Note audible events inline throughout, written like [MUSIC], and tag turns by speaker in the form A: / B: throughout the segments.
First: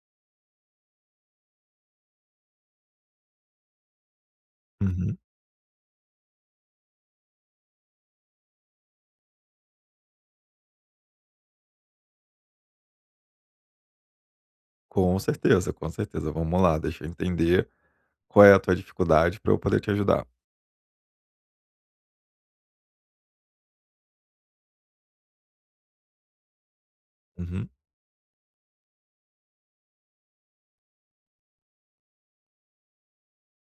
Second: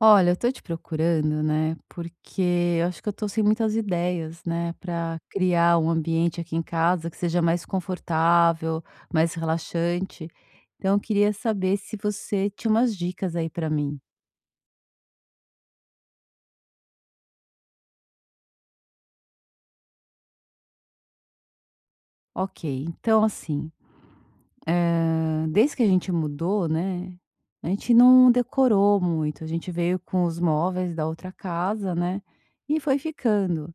A: Olha, eu tô te procurando, né, porque eu acho que eu tô sem muitas ideias, né,
B: Uhum.
A: pra criar um ambiente aqui em casa que seja mais confortável, mais relaxante. Então, eu queria saber se você tinha umas dicas aí pra mim.
B: Com certeza, com certeza. Vamos lá, deixa eu entender qual é a tua dificuldade para eu poder te ajudar.
A: Ok, então, assim, desde que a gente mudou, né,
B: Uhum.
A: a gente não decorou muito. A gente veio com os móveis da outra casa, né, e foi ficando.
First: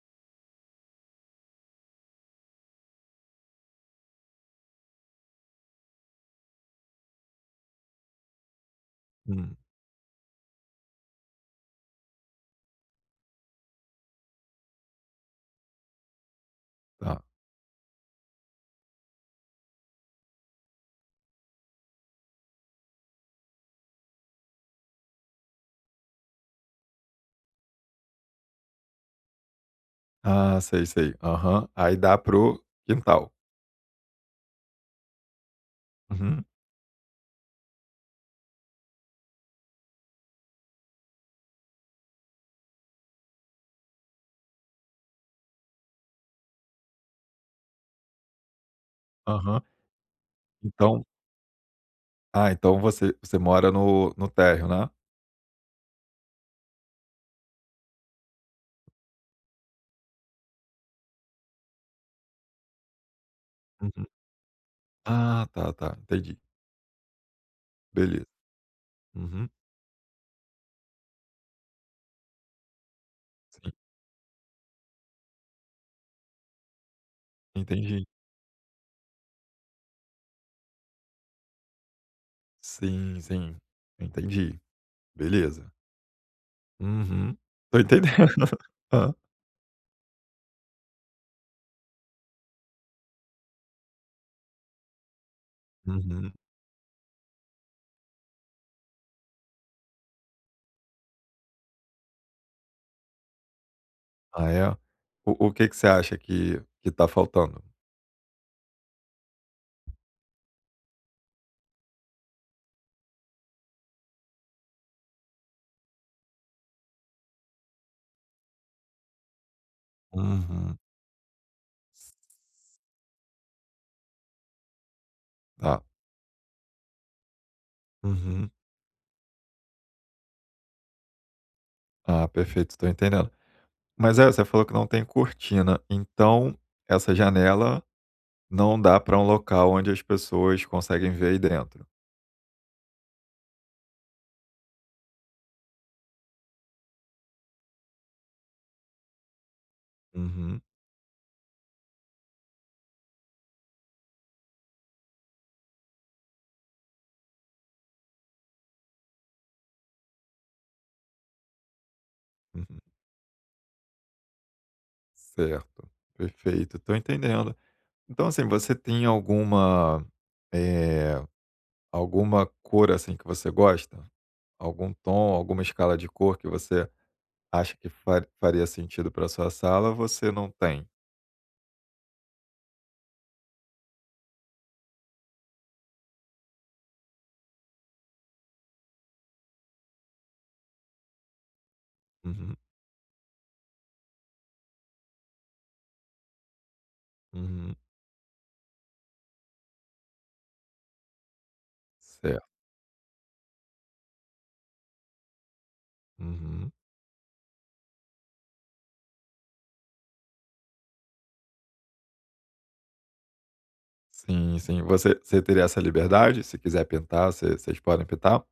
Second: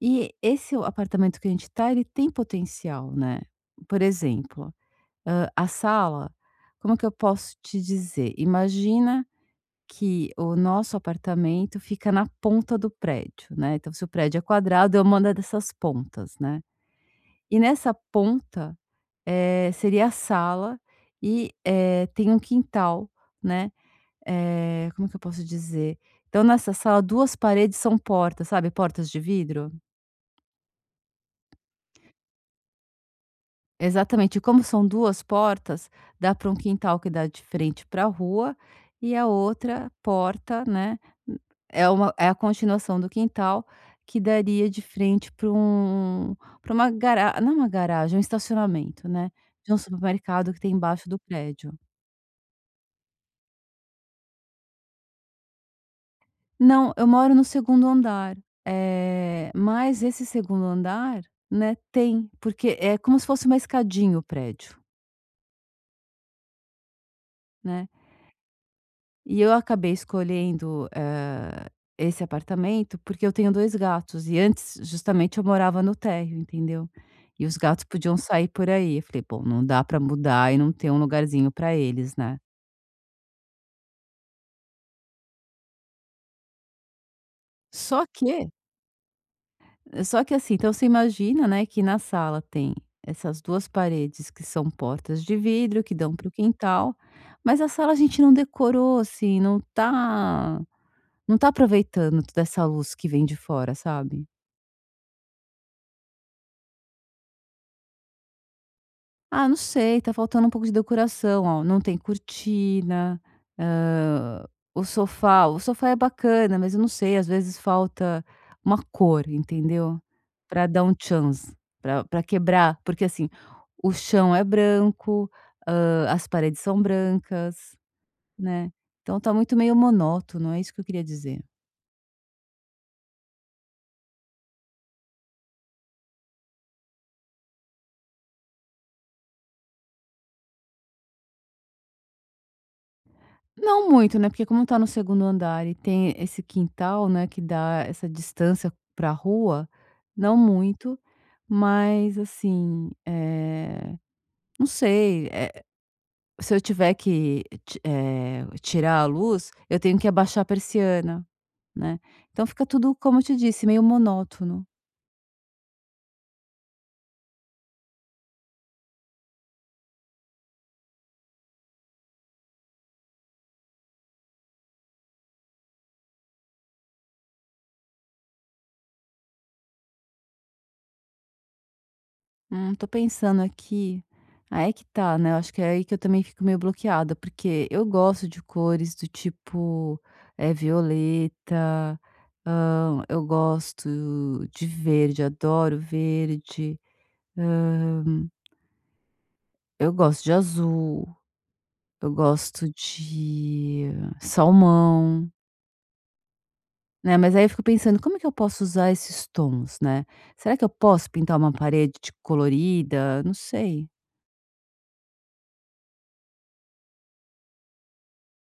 A: E esse apartamento que a gente tá, ele tem potencial, né? Por exemplo. Hã, a sala, como que eu posso te dizer? Imagina
B: Hum,
A: que o nosso apartamento fica na ponta do prédio, né, então se o prédio é quadrado, eu mando dessas pontas, né.
B: tá.
A: E nessa ponta, seria a sala e, tem um quintal, né, como que eu posso dizer? Então nessa sala, 2 paredes são portas, sabe, portas de vidro?
B: Ah, sei, sei. Aham. Aí dá pro quintal.
A: Exatamente. E como são 2 portas, dá
B: Uhum.
A: para um quintal que dá de frente para a rua e a outra porta, né, é uma é a continuação do quintal que daria de frente para um para uma gara não é uma garagem, é um estacionamento, né,
B: Aham.
A: de um supermercado que tem
B: Então
A: embaixo do prédio.
B: ah, então você mora no térreo, né?
A: Não, eu moro no segundo andar. É, mas esse segundo andar, né, tem, porque é como se fosse uma
B: Uhum.
A: escadinha o prédio,
B: Ah, tá, tá, entendi.
A: né.
B: Beleza.
A: E
B: Uhum.
A: eu acabei escolhendo, esse apartamento porque eu tenho
B: Sim,
A: 2 gatos e antes justamente eu morava no térreo, entendeu. E os gatos
B: entendi.
A: podiam sair por aí. Eu falei: "Bom, não dá para mudar e não ter um lugarzinho para eles, né".
B: Sim, sim. Entendi. Beleza. Uhum. Tô
A: Só
B: entendendo.
A: que
B: [LAUGHS] Hã.
A: só que assim, então você imagina, né, que na sala tem essas 2 paredes que são portas de vidro que dão para o
B: Uhum.
A: quintal, mas a sala a gente não decorou, assim, não tá aproveitando toda essa luz que vem de fora, sabe?
B: Ah, é? O que que você acha que tá faltando?
A: Ah, não sei, tá faltando um pouco de decoração, ó, não tem cortina, hã, o sofá é bacana, mas eu não sei, às vezes falta uma cor, entendeu? Pra
B: Uhum.
A: dar um chance, pra quebrar, porque assim, o chão é branco,
B: Tá.
A: hã, as paredes são brancas,
B: Uhum.
A: né, então tá muito meio monótono, é isso que eu queria dizer.
B: Ah, perfeito, estou entendendo. Mas é, você falou que não tem cortina, então essa janela não dá para um local onde as pessoas conseguem ver aí dentro.
A: Não muito, né, porque como tá no segundo andar e tem esse quintal, né, que dá essa distância pra rua, não
B: Uhum,
A: muito, mas assim, não sei, se eu tiver que tirar a luz, eu tenho que abaixar a persiana, né. Então fica
B: uhum.
A: tudo, como eu te disse, meio monótono.
B: Certo, perfeito, estou entendendo. Então, assim, você tem alguma, eh, alguma cor assim que você gosta? Algum tom, alguma escala de cor que você acha que fa- faria sentido para sua sala? Você não tem?
A: Tô pensando aqui. Aí é que tá, né, eu acho que é aí que eu também fico meio bloqueada, porque eu gosto de cores do tipo, é violeta,
B: Uhum,
A: hã, eu gosto de verde, adoro verde,
B: uhum.
A: hã, eu gosto de azul, eu
B: Certo.
A: gosto de salmão,
B: Uhum.
A: né, mas aí eu fico pensando: "Como é que eu posso usar esses tons, né? Será que eu posso pintar uma parede de colorida?" Não sei.
B: Sim, sim. Você você teria essa liberdade? Se quiser pintar, vocês podem pintar?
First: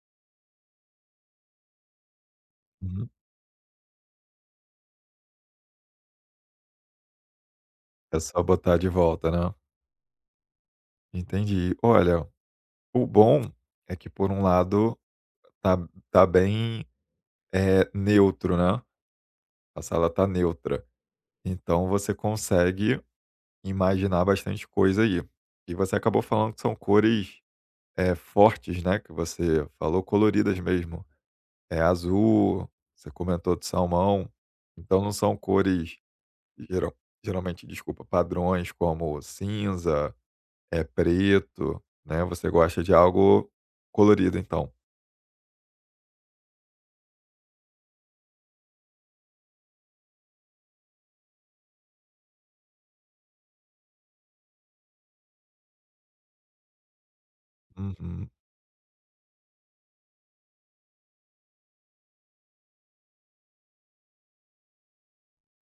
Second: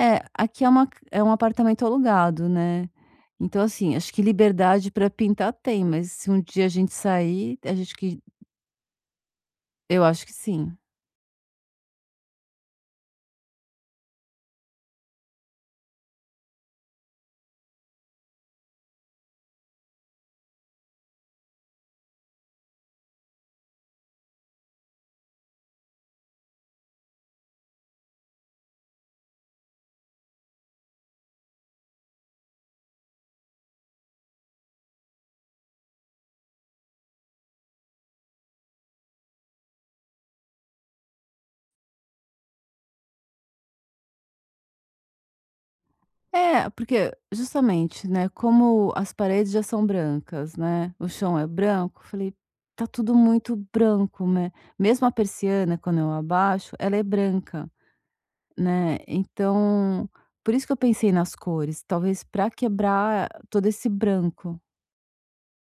A: É, aqui é uma é um apartamento alugado, né.
B: Uhum.
A: Então, assim, acho que liberdade para pintar tem, mas se um dia a gente sair, a gente
B: É
A: que
B: só botar de volta, né.
A: eu acho que sim.
B: Entendi. Olha, o bom é que por um lado tá tá bem, neutro, né, a sala tá neutra, então você consegue imaginar bastante coisa aí. E você acabou falando que são cores, fortes, né, que você falou coloridas mesmo. É azul, você comentou de salmão, então não são cores Geral geralmente, desculpa, padrões como cinza, é preto, né, você gosta de algo colorido então.
A: É, porque justamente, né, como as paredes já são brancas, né, o chão é branco, eu falei: "Tá tudo muito branco", né. Mesmo a persiana, quando eu abaixo, ela é branca,
B: Uhum,
A: né, então por isso que eu pensei nas cores, talvez para quebrar todo esse branco.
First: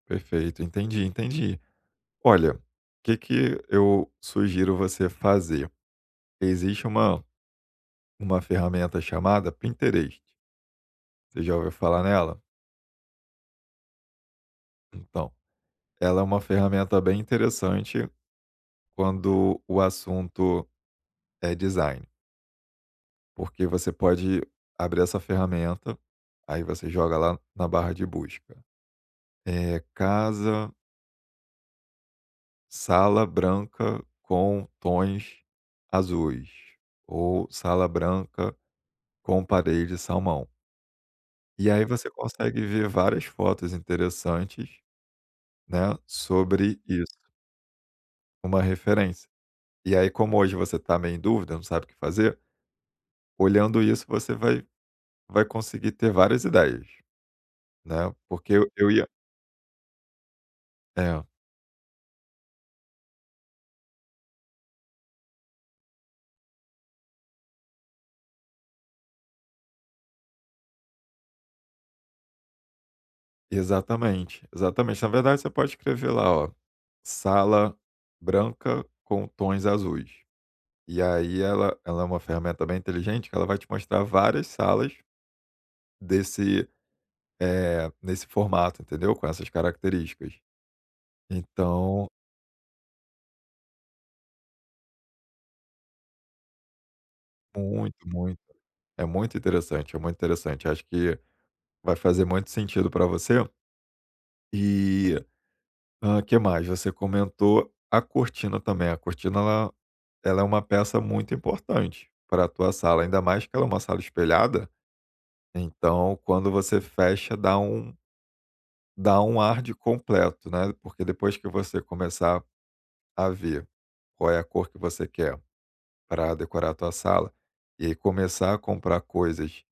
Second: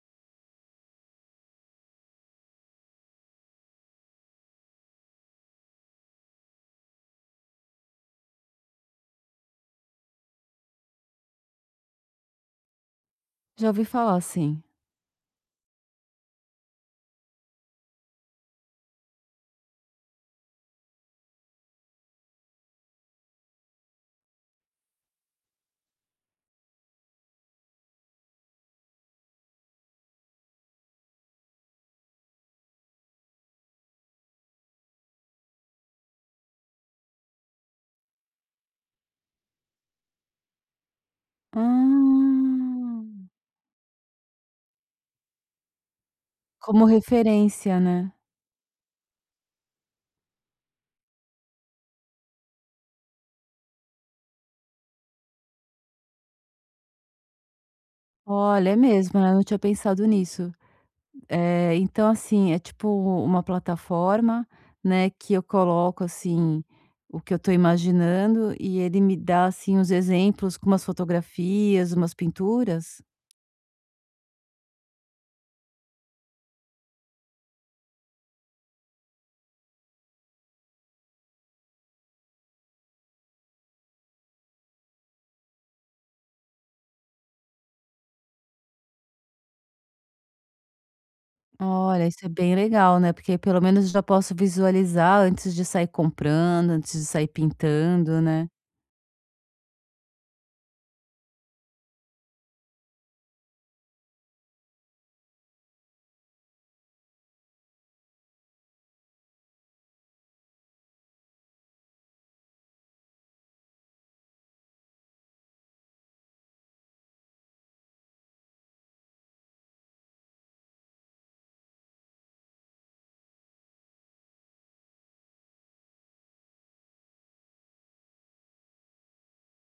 B: perfeito, entendi, entendi. Olha, o que que eu sugiro você fazer? Existe uma ferramenta chamada Pinterest, você já ouviu falar nela?
A: Já ouvi falar sim.
B: Então, ela é uma ferramenta bem interessante quando o assunto é design. Porque você pode abrir essa ferramenta, aí você joga lá na barra de busca. É casa, sala branca com tons azuis. Ou sala branca com parede salmão. E aí você consegue ver
A: Ah,
B: várias fotos interessantes, né, sobre
A: como
B: isso,
A: referência, né.
B: uma referência. E aí, como hoje você está meio em dúvida, não sabe o que fazer, olhando isso você vai vai conseguir ter várias ideias, né. Porque eu
A: Olha, é
B: eu ia
A: mesmo, né, eu não tinha pensado nisso.
B: é.
A: Então assim, é tipo uma plataforma, né, que eu coloco, assim, o que eu tô imaginando e ele me dá, assim, uns exemplos com umas fotografias, umas pinturas?
B: Exatamente, exatamente. Na verdade, você pode escrever lá, ó, sala branca com tons azuis. E aí ela é uma ferramenta bem inteligente que ela vai te mostrar várias salas desse, nesse formato, entendeu? Com essas características. Então,
A: Olha, isso é bem legal, né, porque aí pelo menos já posso visualizar antes de sair comprando, antes de sair
B: muito,
A: pintando,
B: muito.
A: né.
B: É muito interessante, é muito interessante. Acho que vai fazer muito sentido para você. E o que mais? Você comentou a cortina também. A cortina ela é uma peça muito importante para a tua sala, ainda mais que ela é uma sala espelhada, então quando você fecha dá um ar de completo, né, porque depois que você começar a ver qual é a cor que você quer para decorar a tua sala, e aí começar a comprar coisas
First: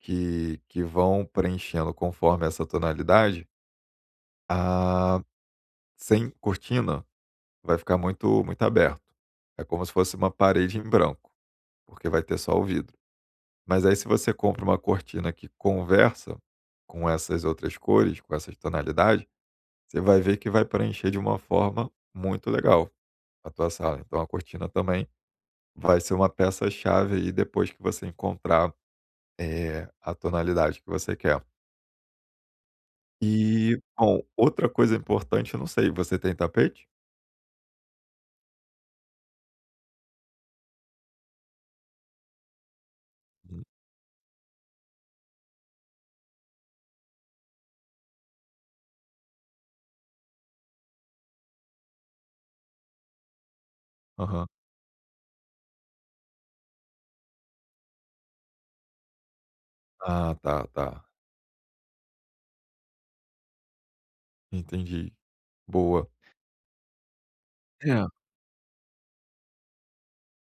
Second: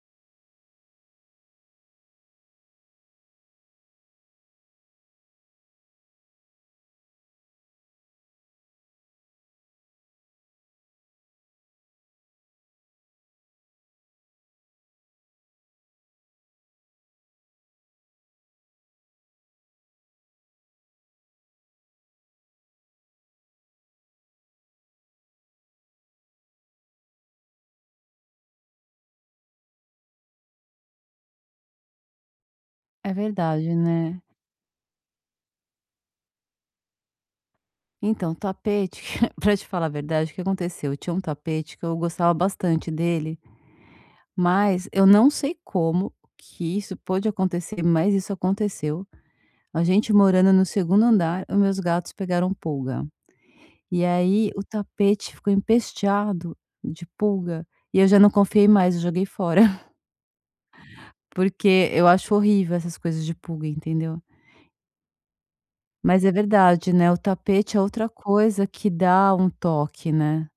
B: que vão preenchendo conforme essa tonalidade, a sem cortina vai ficar muito muito aberto. É como se fosse uma parede em branco, porque vai ter só o vidro. Mas aí se você compra uma cortina que conversa com essas outras cores, com essas tonalidades, você vai ver que vai preencher de uma forma muito legal a tua sala. Então a cortina também vai ser uma peça-chave aí depois que você encontrar, a tonalidade que você quer.
A: É verdade,
B: E, bom,
A: né.
B: outra coisa importante, eu não sei, você tem tapete?
A: Então, tapete, [LAUGHS] pra te falar a verdade, o que aconteceu? Eu tinha um tapete que eu gostava bastante dele,
B: Hum,
A: mas eu não sei como que isso pôde acontecer, mas isso aconteceu. A gente morando no segundo andar, os meus gatos pegaram pulga. E
B: aham.
A: aí o tapete ficou empesteado de pulga e eu já não confiei mais, eu joguei fora, [LAUGHS]
B: Ah, tá, tá.
A: porque eu acho horrível essas coisas de pulga, entendeu?
B: Entendi. Boa.
A: Mas é verdade, né? O tapete é
B: É.
A: outra coisa que dá um toque, né?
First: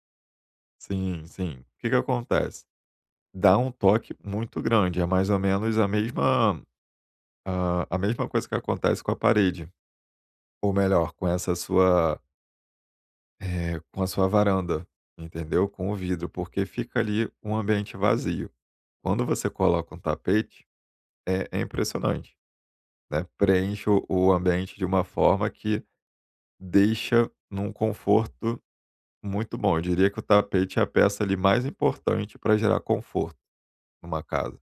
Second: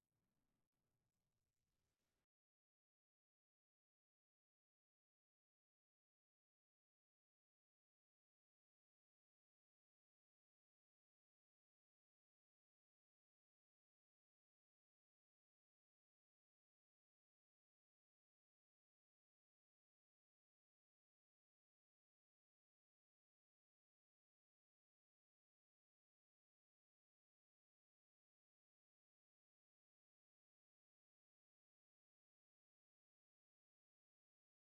B: Sim, sim. O que que acontece? Dá um toque muito grande, é mais ou menos a mesma a mesma coisa que acontece com a parede, ou melhor, com essa sua, com a sua varanda, entendeu? Com o vidro, porque fica ali um ambiente vazio. Quando você coloca um tapete, é é impressionante, né, preenche o ambiente de uma forma que deixa num conforto muito bom. Eu diria que o tapete é a peça ali mais importante para gerar conforto numa casa,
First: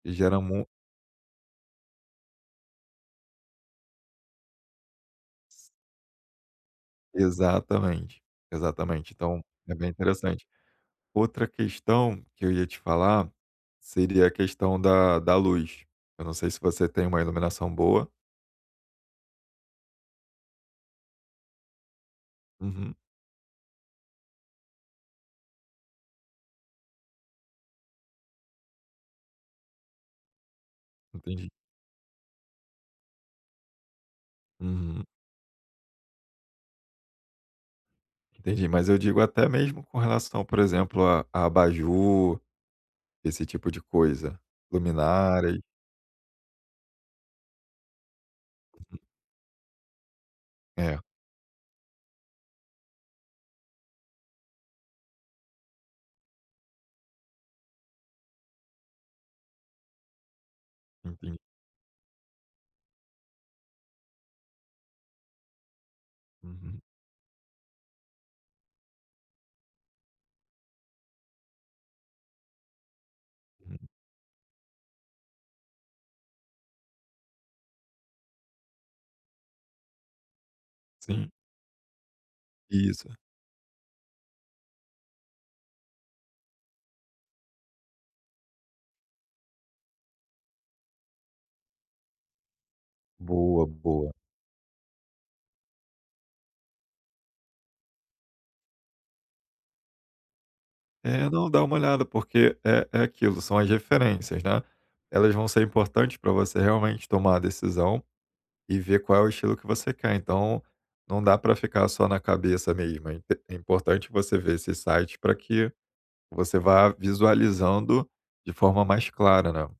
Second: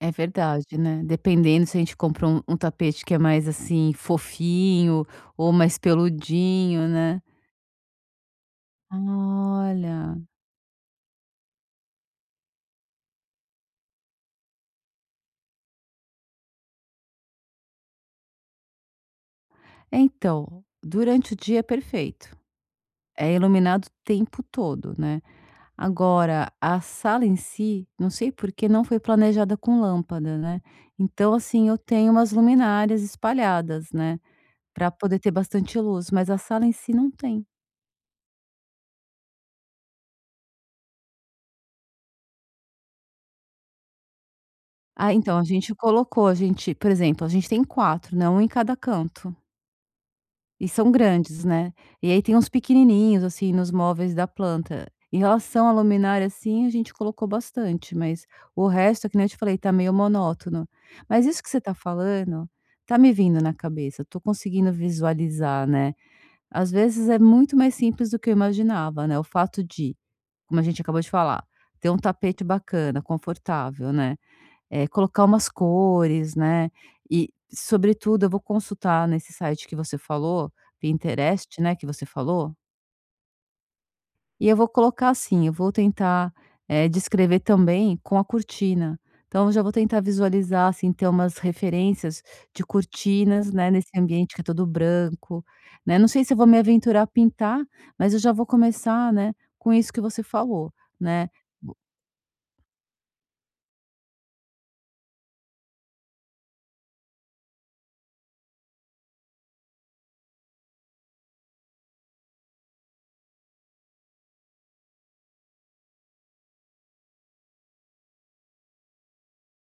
A: É
B: e gera
A: verdade, né, dependendo se a gente compra um tapete que é mais, assim, fofinho ou mais peludinho, né.
B: exatamente, exatamente. Então, é bem
A: Olha,
B: interessante. Outra questão que eu ia te falar seria a questão da luz. Eu não sei se você tem uma iluminação boa.
A: é então, durante o dia é perfeito,
B: Uhum,
A: é iluminado o tempo todo, né. Agora a sala em si, não sei por que não foi planejada com lâmpada, né. Então,
B: entendi.
A: assim, eu tenho umas luminárias espalhadas, né, para
B: Uhum,
A: poder ter bastante luz, mas a sala em si não tem.
B: entendi. Mas eu digo até mesmo com relação, por exemplo, a abajur, esse tipo de coisa,
A: Ah, então, a
B: luminárias.
A: gente colocou, a gente por exemplo, a gente tem 4, né, 1 em cada canto, e são
B: É,
A: grandes, né. E aí tem uns pequenininhos, assim, nos móveis da planta. Em relação à luminária, assim, a gente colocou bastante, mas o resto, é que nem eu te falei, tá meio monótono. Mas
B: entendi.
A: isso que você tá falando, tá me vindo na cabeça, eu tô conseguindo visualizar, né. Às
B: Uhum,
A: vezes é muito mais simples do que eu imaginava, né, o fato de, como a gente acabou de falar, ter um tapete bacana,
B: uhum.
A: confortável, né. Colocar umas cores, né, e sobretudo eu vou consultar nesse site que você falou,
B: Sim,
A: Pinterest, né, que você falou,
B: isso.
A: e eu vou colocar assim, eu vou tentar, descrever também com a cortina. Então eu já vou tentar visualizar, assim, ter umas referências de cortinas,
B: Boa,
A: né, nesse
B: boa.
A: ambiente que é todo branco, né. Não sei se eu vou me aventurar a pintar, mas eu já vou começar, né, com isso que você falou,
B: É,
A: né.
B: não, dá uma olhada, porque é, é aquilo, são as referências, né? Elas vão ser importantes para você realmente tomar a decisão e ver qual é o estilo que você quer. Então, não dá para ficar só na cabeça mesmo. É inte- é importante você ver esse site para que você vá visualizando de forma mais clara, né? O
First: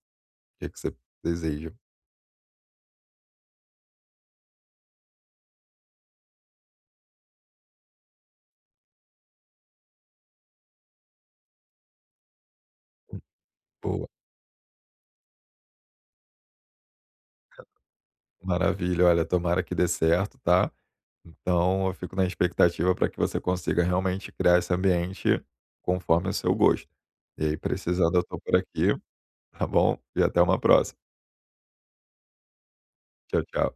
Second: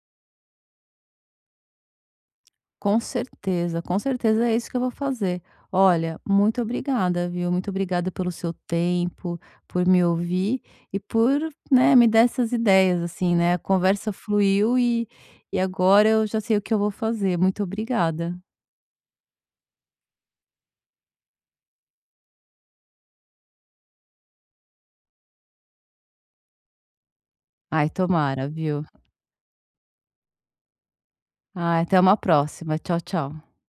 B: que, que você deseja.
A: Com certeza é isso que eu vou fazer. Olha, muito obrigada, viu? Muito obrigada pelo seu tempo, por me ouvir e por, né, me dar essas ideias, assim, né? A
B: Boa,
A: conversa fluiu e agora eu já sei o que eu vou fazer. Muito obrigada.
B: maravilha. Olha, tomara que dê certo, tá? Então, eu fico na expectativa para que você consiga realmente criar esse ambiente conforme o seu gosto. E aí,
A: Ai,
B: precisando, eu estou
A: tomara,
B: por
A: viu?
B: aqui, tá bom? E até uma próxima.
A: Ai, até uma próxima. Tchau,
B: Tchau,
A: tchau.
B: tchau.